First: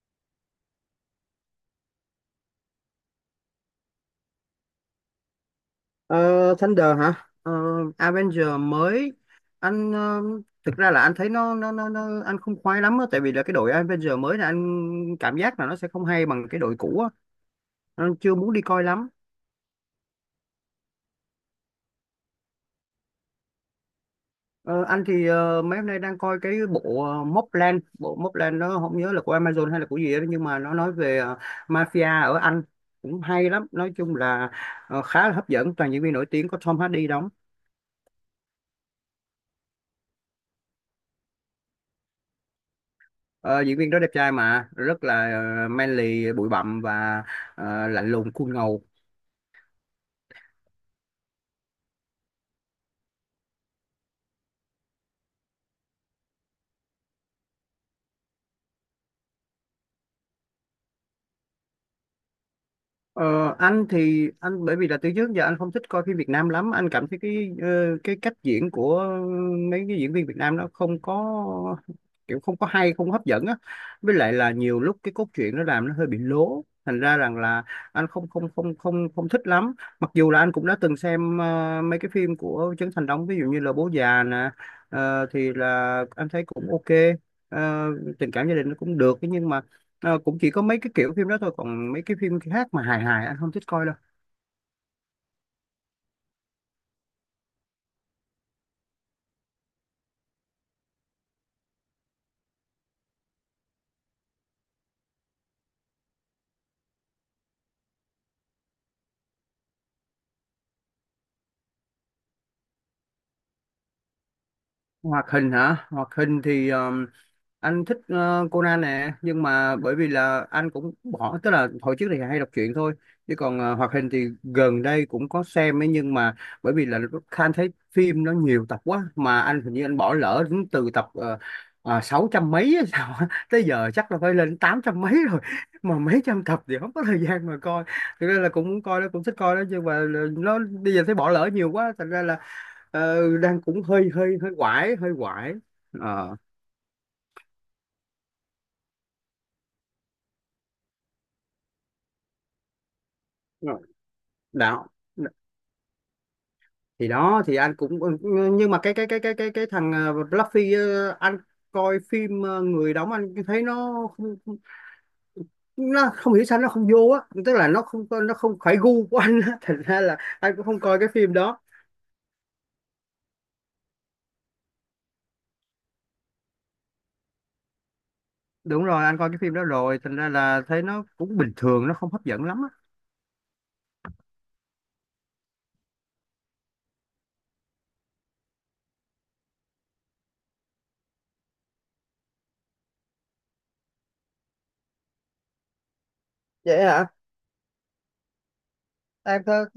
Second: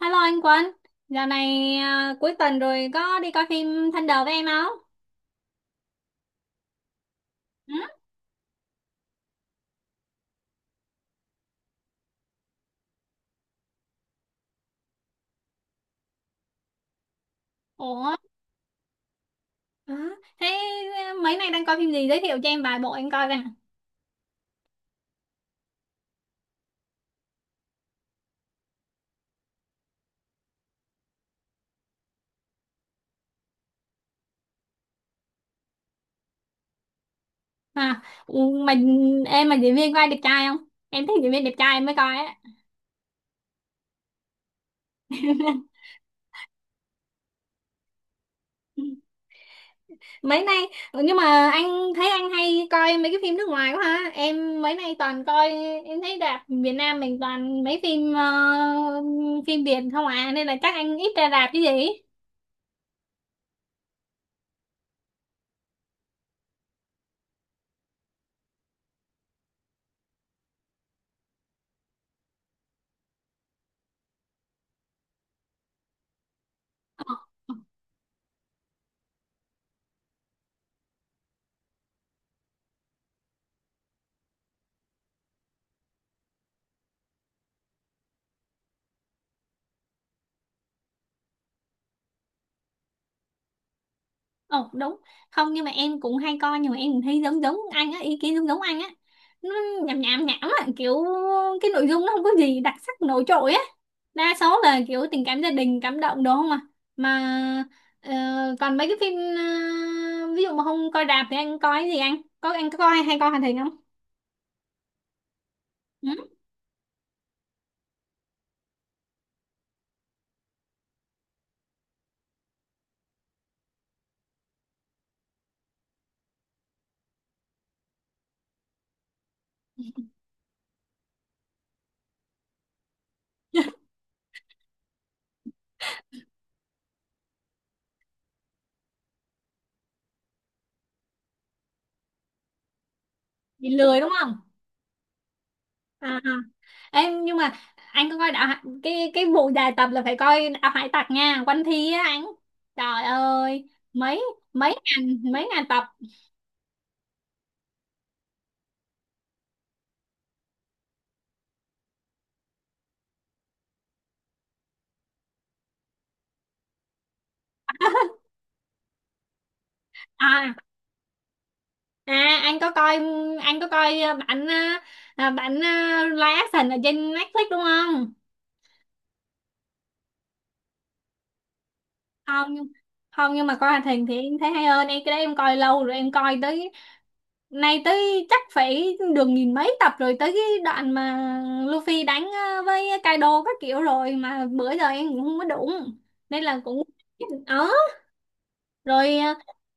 Hello anh Quân, giờ này à, cuối tuần rồi có đi coi phim Thunder với em không? Ờ, Thunder hả? Ờ, Ừ? Avenger mới. Anh thực ra là anh thấy nó anh không khoái lắm á, tại vì là cái đội Avenger mới là anh cảm giác là nó sẽ không hay bằng cái đội cũ á. Anh Ủa? chưa muốn đi coi lắm. Hả? Thế à, mấy nay đang coi phim gì, giới thiệu cho em vài bộ em coi coi. Ờ, anh thì mấy hôm nay đang coi cái bộ Mobland, bộ Mobland nó không nhớ là của Amazon hay là của gì đó, nhưng mà nó nói về mafia ở Anh, cũng hay lắm, nói chung là khá là hấp dẫn, toàn diễn viên nổi tiếng, có Tom Hardy đóng. À, ừ, mà em mà diễn viên có ai đẹp trai không? Em thích diễn viên đẹp trai em mới coi á. Ờ, diễn viên đó đẹp trai mà rất là manly, bụi bặm và lạnh lùng, cool ngầu. Mấy nay nhưng mà anh thấy anh hay coi mấy cái phim nước ngoài quá ha. Em mấy nay toàn coi, em thấy rạp Việt Nam mình toàn mấy phim phim Việt không à, nên là chắc anh ít ra rạp chứ gì. Ờ, anh thì anh bởi vì là từ trước giờ anh không thích coi phim Việt Nam lắm, anh cảm thấy cái cái cách diễn của mấy cái diễn viên Việt Nam nó không có kiểu, không có hay, không có hấp dẫn á, với lại là nhiều lúc cái cốt truyện nó làm nó hơi bị lố, thành Ờ. ra rằng là anh không không không không không thích lắm. Mặc dù là anh cũng đã từng xem mấy cái phim của Trấn Thành đóng, ví dụ như là Bố Già nè, thì là anh thấy cũng ok. Ờ, tình cảm gia đình nó cũng được, thế nhưng mà ờ, cũng chỉ có mấy cái kiểu phim đó thôi, còn mấy cái phim khác mà hài hài anh không thích coi đâu. Ồ, đúng. Không nhưng mà em cũng hay coi. Nhưng mà em cũng thấy giống giống anh á, ý kiến giống giống anh á. Nó nhảm nhảm nhảm á, kiểu cái nội dung nó không có gì đặc sắc nổi trội á. Đa số là kiểu tình cảm gia đình cảm động, đúng không à? Mà ờ, còn mấy cái phim ví dụ mà không coi rạp thì anh coi cái gì anh? Anh có coi, hay coi hoạt hình không? Hoạt hình hả? Hoạt Ừ? hình thì anh thích Conan nè, nhưng mà bởi vì là anh cũng bỏ, tức là hồi trước thì hay đọc truyện thôi, chứ còn hoạt hình thì gần đây cũng có xem ấy, nhưng mà bởi vì là Khan thấy phim nó nhiều tập quá mà anh hình như anh bỏ lỡ đến từ tập sáu trăm mấy hay sao á. Tới giờ chắc là phải lên tám trăm mấy rồi, mà mấy trăm tập thì không có thời gian mà coi. Thực ra là cũng muốn coi đó, cũng thích coi đó, nhưng mà nó bây giờ thấy bỏ lỡ nhiều quá, thành ra là đang Bị cũng lười đúng hơi không hơi hơi quải, hơi quải. à? Ờ. Em, nhưng mà anh có coi cái vụ dài tập là phải coi đạo hải tặc nha, One Piece á anh. Trời ơi, Rồi. mấy Đạo mấy ngàn tập. thì đó thì anh cũng ừ, ừ, nhưng mà cái thằng Luffy, anh coi phim người đóng anh thấy nó không hiểu sao nó không vô á, tức là nó không phải gu của anh á thành ra là À, anh cũng không coi cái phim đó. à, anh có coi, anh có coi bản à, à, bản à, live action ở trên Netflix đúng không? Đúng rồi, anh coi cái phim đó rồi, thành ra là thấy nó cũng bình thường, nó không hấp dẫn không lắm nhưng- á. Không nhưng mà coi hoạt hình thì em thấy hay hơn, em cái đấy em coi lâu rồi, em coi tới. Này tới chắc phải được nghìn mấy tập rồi, tới cái đoạn mà Luffy đánh với Kaido các kiểu, rồi mà bữa giờ em cũng không có đụng, nên là cũng Vậy hả? ờ rồi, Em th-,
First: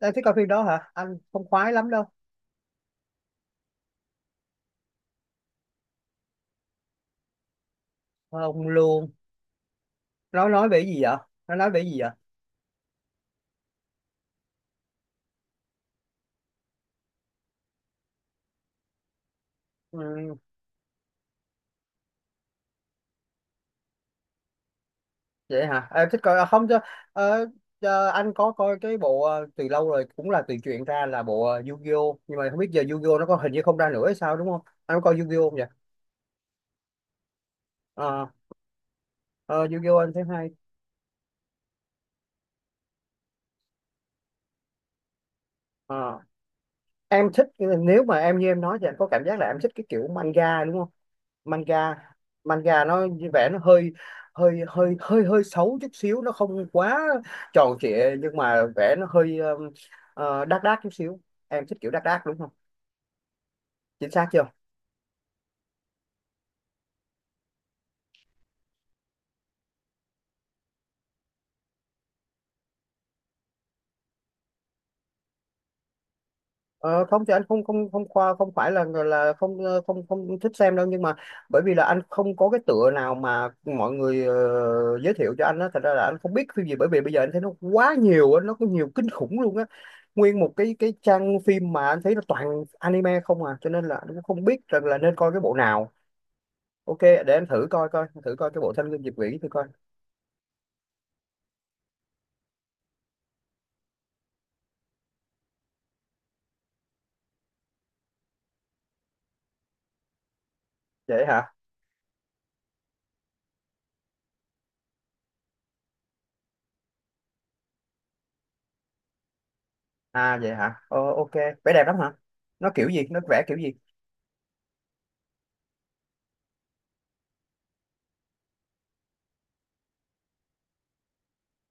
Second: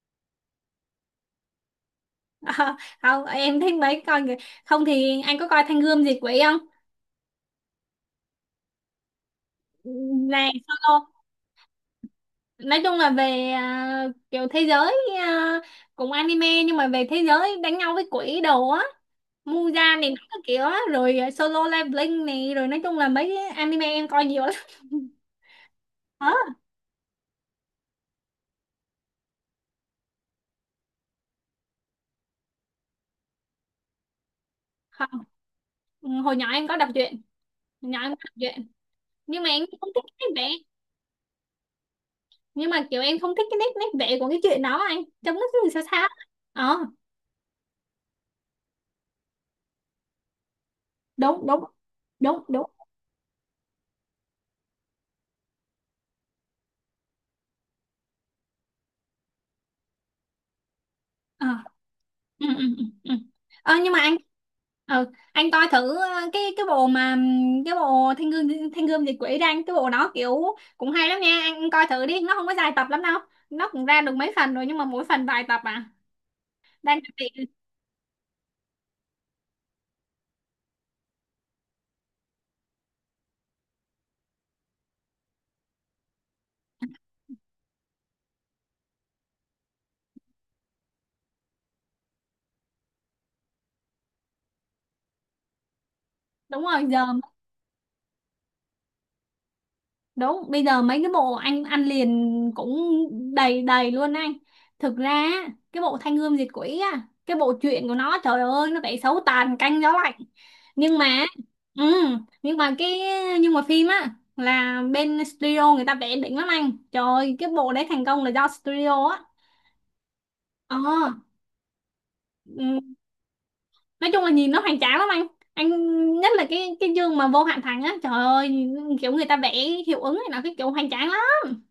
em thích coi phim đó hả, anh không khoái lắm đâu. không, em thấy mấy coi kìa. Không thì anh có coi Thanh Gươm Diệt Quỷ không? Không luôn. Nó Này nói về cái gì solo, vậy? Nó nói về cái gì vậy? nói chung là về kiểu thế giới, ờ, cũng anime nhưng mà về thế giới đánh nhau với quỷ đồ á, Muja này Ừ, các kiểu á, rồi à, Solo Leveling này, rồi nói chung là mấy cái anime em coi nhiều lắm. vậy hả, à, thích coi, à, không cho ờ, cho anh có coi cái bộ từ lâu rồi, cũng là từ truyện ra, là bộ Yu-Gi-Oh, nhưng mà không biết giờ Yu-Gi-Oh nó có, hình như không ra nữa hay sao đúng không? Anh có Ờ. coi Yu-Gi-Oh không vậy? Ừ, hồi nhỏ em có đọc truyện hồi nhỏ em có Ờ, đọc truyện nhưng mà ờ, em không Yu-Gi-Oh thích anh thấy cái nét vẽ, hay. nhưng mà kiểu em không thích cái nét nét vẽ của cái chuyện đó anh, trông nó cứ sao sao. Ờ, ờ em thích, nếu mà em như em nói thì anh có cảm giác là em thích cái kiểu manga đúng không? Đúng, đúng, manga đúng, đúng. manga nó như vẻ nó hơi hơi hơi hơi hơi xấu chút xíu, nó không quá tròn trịa, nhưng mà vẻ nó hơi đác đác chút xíu. ờ Em thích kiểu đác đác đúng ừ, không? ừ, ừ, ừ. Nhưng mà Chính anh xác chưa? ờ anh coi thử cái bộ mà cái bộ thiên gương diệt quỷ ra anh, cái bộ đó kiểu cũng hay lắm nha, anh coi thử đi, nó không có dài tập lắm đâu. Nó cũng ra được mấy phần rồi, nhưng mà mỗi phần vài tập à. Đang Ờ, chuẩn không thì anh bị không không không khoa, không phải là người là không không không thích xem đâu, nhưng mà bởi vì là anh không có cái tựa nào mà mọi người giới thiệu cho anh á, thật ra là anh không biết phim gì, bởi vì bây giờ anh thấy nó quá nhiều á, nó có nhiều kinh khủng luôn á. Nguyên một cái trang phim mà anh thấy nó toàn anime không à, cho nên là anh cũng không biết rằng là nên coi cái bộ nào. đúng rồi Ok, giờ. để anh thử coi, coi thử coi cái bộ Thanh Gươm Diệp Vĩ thử coi. Đúng, bây giờ mấy cái bộ anh ăn liền cũng đầy đầy luôn anh. Thực ra á, cái bộ Thanh Gươm Diệt Quỷ á, cái bộ truyện của nó trời ơi nó vẽ xấu tàn canh gió lạnh. Nhưng mà Vậy hả? ừ, nhưng mà cái phim á là bên studio người ta vẽ đỉnh lắm anh. Trời ơi, cái bộ đấy thành công là do studio á. À vậy hả, Ờ, ờ, ok, vẻ đẹp lắm hả? Nó kiểu ừ, gì, nó vẽ kiểu gì? nói chung là nhìn nó hoành tráng lắm anh. Anh, nhất là cái chương mà vô hạn thành á, trời ơi, kiểu người ta vẽ hiệu ứng này nó cái kiểu hoành tráng lắm.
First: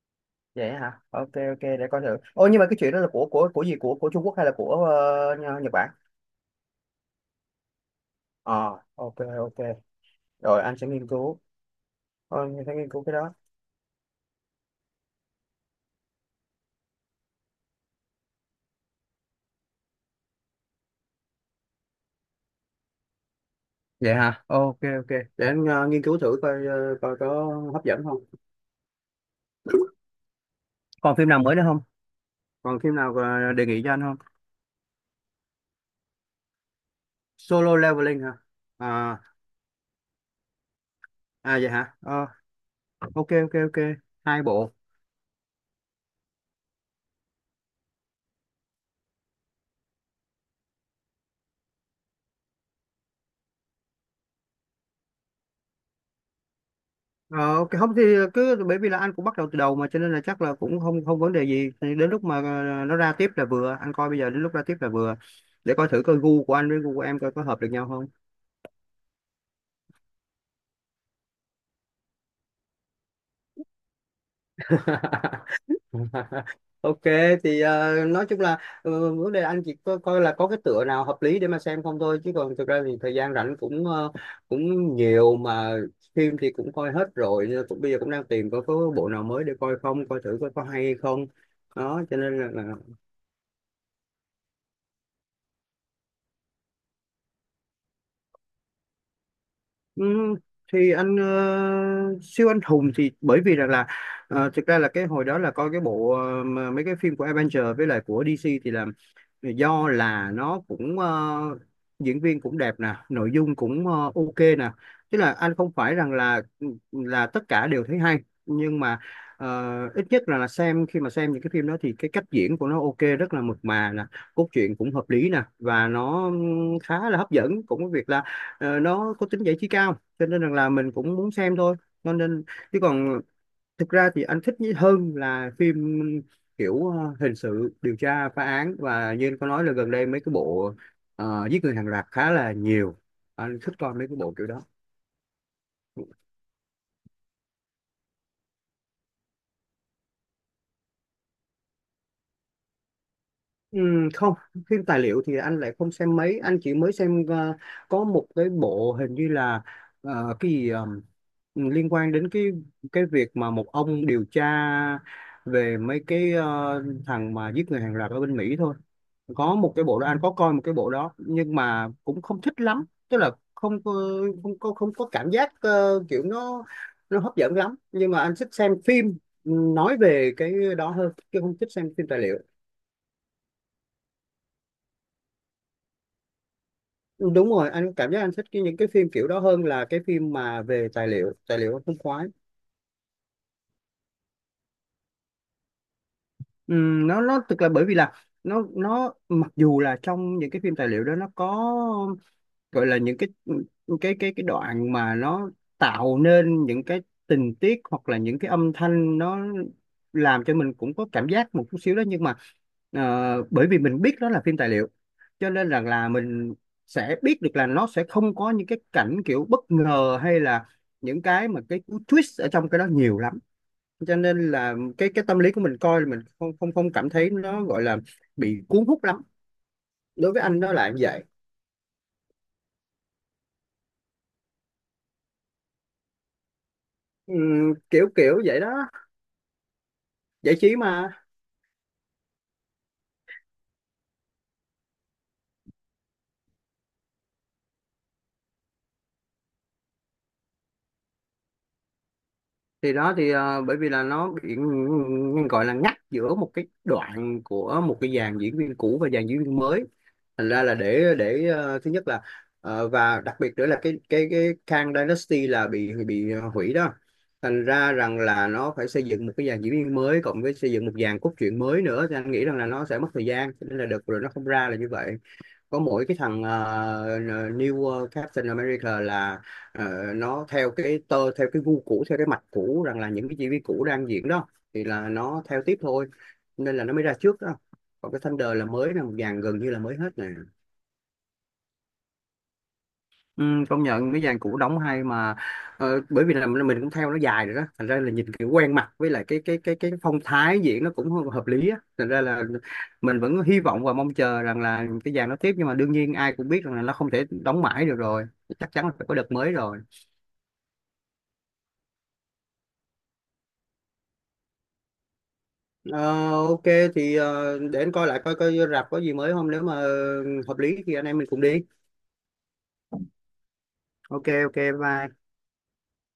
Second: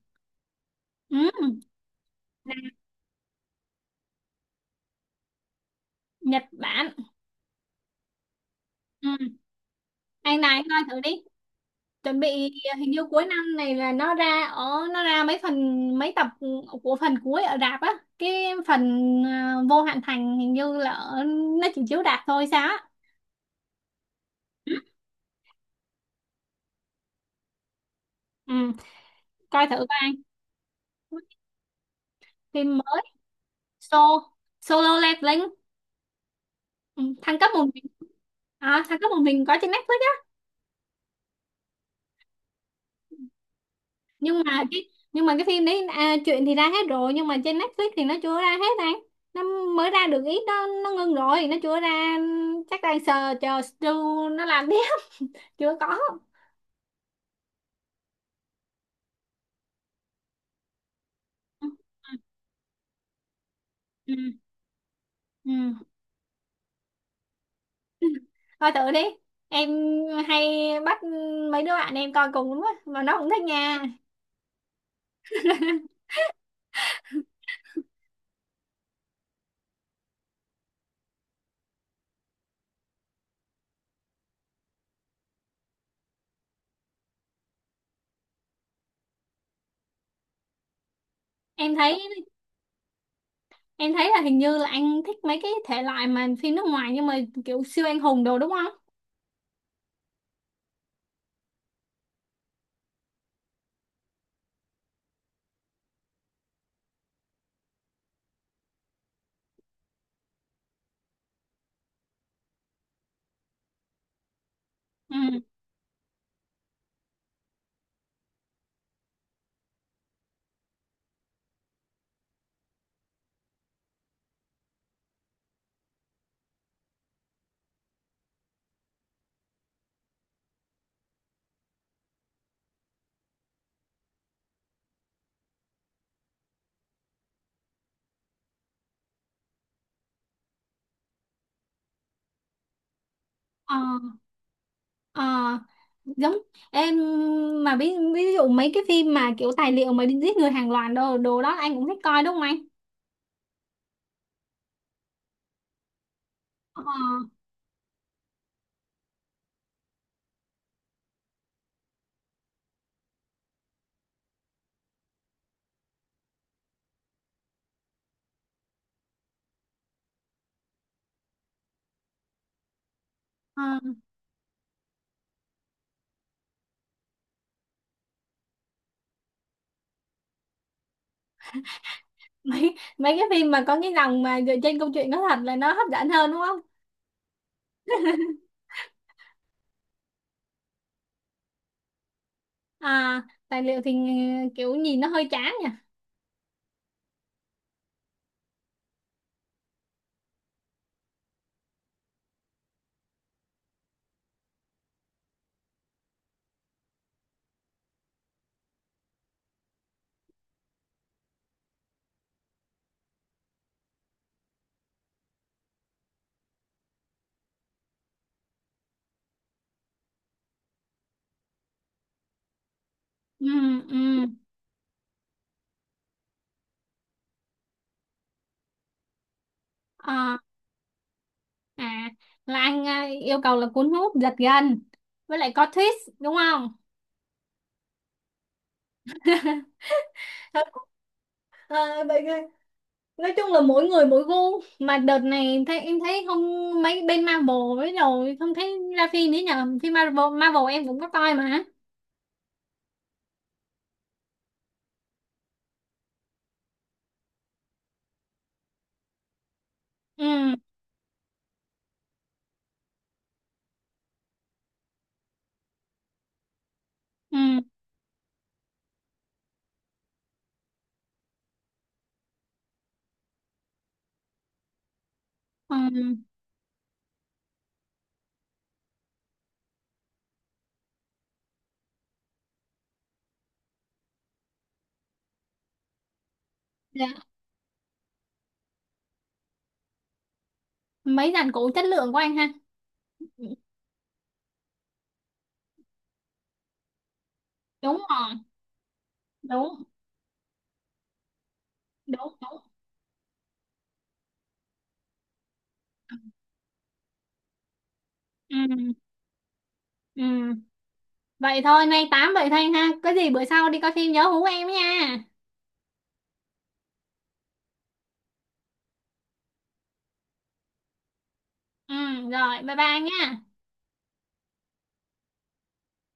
Vậy hả, Ừ. ok ok, để coi thử. Ô, nhưng mà cái chuyện đó là của của gì, của Trung Quốc hay là của Nh-, Nhật Bản? Nhật Bản. Ờ ok Ừ. ok. Anh này, Rồi anh anh coi sẽ thử nghiên đi. cứu. Chuẩn bị Ờ, anh sẽ nghiên hình cứu như cái cuối đó. năm này là nó ra ở, nó ra mấy phần mấy tập của phần cuối ở rạp á, cái phần ờ, vô hạn thành hình như là ở, nó chỉ chiếu rạp thôi sao á. Vậy hả, ok ok, để anh nghiên cứu thử coi, coi có hấp dẫn không. Ừ, coi thử coi anh. Còn phim nào mới nữa không? Phim Còn phim mới, nào đề nghị cho so anh không? solo leveling. Ừ, thăng cấp một Solo mình. Leveling hả? À, thăng cấp À một mình có trên Netflix. à vậy hả, Ờ, ok ok ok. nhưng Hai mà bộ. cái nhưng mà cái phim đấy à, chuyện thì ra hết rồi, nhưng mà trên Netflix thì nó chưa ra hết anh. Nó mới ra được ít đó, nó ngưng rồi, nó chưa ra, chắc đang chờ chờ Stu nó làm tiếp. Chưa có. Ờ, cái không thì cứ bởi vì là anh cũng bắt đầu từ đầu mà, cho nên là chắc là cũng không không vấn đề Ừ, gì. Thì đến lúc mà nó ra tiếp là vừa, anh coi ừ, bây giờ đến lúc ra tiếp là vừa. ừ. Để coi thử coi gu của anh với gu của em coi có hợp được nhau không. Coi thử đi, em hay bắt mấy đứa bạn em coi cùng lắm á mà nó cũng thích nha. Ok, thì nói chung là vấn đề là anh chỉ coi, coi là có cái tựa nào hợp lý để mà xem không thôi, chứ còn thực ra thì thời gian rảnh cũng cũng nhiều mà. Phim thì cũng coi hết rồi, nên cũng bây giờ cũng đang tìm coi có bộ nào mới để coi không, coi thử coi có hay không, em thấy đó cho nên là em thấy là hình như là anh thích mấy cái thể loại mà phim nước ngoài, nhưng mà kiểu siêu anh hùng đồ, đúng không? Ừm, thì anh siêu anh hùng thì bởi vì rằng là thực ra là cái hồi đó là coi cái bộ mà mấy cái phim của Avenger với lại của DC thì là do là nó cũng diễn viên cũng đẹp nè, nội dung cũng ok nè, tức là Ừ. anh không phải rằng là ừ, là tất cả đều thấy hay, nhưng mà ít nhất là xem, khi mà xem những cái phim đó thì cái cách diễn của nó ok, rất là mượt mà nè, cốt truyện cũng hợp lý nè và nó khá là hấp dẫn, cũng có việc là nó có tính giải trí cao cho nên rằng là mình cũng muốn xem thôi, cho nên chứ còn thực ra thì anh thích nhí- hơn là phim kiểu hình sự điều tra phá án, và như anh có nói là gần đây mấy cái bộ giết người hàng loạt khá là nhiều, anh thích Ờ. coi mấy cái bộ kiểu đó. Ờ, giống em mà ví dụ mấy cái phim mà kiểu tài liệu mà đi giết người hàng loạt đồ đồ đó anh cũng thích coi đúng không anh? Không, phim tài liệu thì anh lại không xem mấy, anh chỉ Ờ. mới xem có một cái bộ hình như là cái gì liên quan đến cái việc mà một ông điều tra về mấy cái thằng mà giết người hàng loạt ở bên Mỹ thôi. Có một cái bộ đó, anh có coi một cái bộ đó nhưng mà cũng không thích lắm, tức là Ờ. không có không có cảm giác kiểu nó hấp dẫn lắm, nhưng mà anh thích xem phim ừ, nói về cái đó hơn chứ không thích xem phim tài liệu. mấy mấy cái phim mà có cái dòng mà dựa trên câu chuyện có thật là nó hấp dẫn hơn đúng không? Đúng rồi, anh cảm giác anh thích cái, những cái phim kiểu đó hơn là cái phim mà về tài liệu, tài liệu anh không khoái. À, tài liệu thì kiểu nhìn nó hơi chán nhỉ. Nó thực là bởi vì là nó mặc dù là trong những cái phim tài liệu đó nó có gọi là những cái đoạn mà nó tạo nên những cái tình tiết hoặc là những cái âm thanh, nó làm cho mình cũng có cảm giác một chút xíu đó, nhưng mà bởi vì mình biết đó là phim tài liệu cho nên rằng là mình sẽ biết được là nó sẽ không có những cái cảnh kiểu bất ngờ hay là những cái mà cái cú twist ở trong cái đó nhiều lắm, Ừ, cho ừ. nên là cái tâm lý của mình coi là mình không không không cảm thấy nó gọi là bị cuốn hút lắm. Đối Ờ, với anh nó là như vậy. à là anh à, yêu cầu là cuốn hút giật gân, với lại có twist, đúng không? Kiểu kiểu vậy đó, giải trí mà. Ờ, vậy nói chung là mỗi người mỗi gu mà đợt này thấy em thấy không mấy bên Marvel, với rồi không thấy ra phim nữa nhờ, phim Marvel Marvel em cũng có coi mà. Thì đó thì bởi vì là nó bị gọi là ngắt giữa một cái đoạn của một cái dàn diễn viên cũ và dàn diễn viên mới, thành Ừ, ra là để thứ nhất là và đặc biệt nữa là cái Kang Dynasty là bị hủy đó, ừ, thành ra rằng là nó phải xây dựng một cái dàn diễn viên mới cộng với xây dựng một dàn cốt truyện mới nữa, thì anh nghĩ rằng là nó sẽ mất thời gian. Cho nên là đợt rồi nó không ra là như vậy. Có mỗi ừ. cái thằng New Captain America là ờ, nó theo cái tơ theo cái gu cũ theo cái mạch cũ, rằng là những cái diễn viên cũ đang diễn đó thì là nó theo tiếp thôi, nên là nó mới Dạ. ra trước đó. Còn cái Thunder là mới, là một dàn gần như là mới hết nè. Mấy dàn cũ chất lượng của anh ha. Ừ, công nhận cái dàn cũ đóng hay mà. Ờ, bởi vì là mình cũng theo nó dài rồi đó, thành ra Đúng là nhìn rồi, kiểu quen mặt, với lại cái cái cái đúng, cái phong thái diễn nó cũng hợp lý á, thành ra đúng, là đúng. mình vẫn hy vọng và mong chờ rằng là cái dàn nó tiếp, nhưng mà đương nhiên ai cũng biết rằng là nó không thể đóng mãi được rồi. Chắc chắn là Ừ, phải có đợt mới rồi. ừ. Vậy thôi, nay tám vậy thôi anh ha, có gì bữa sau đi coi phim nhớ hú em nha. Ờ, ok, thì để anh coi lại coi, coi rạp có gì mới không, nếu mà hợp lý thì anh em mình cùng đi. Ừ, rồi, bye bye anh nha. Ok ok, bye bye.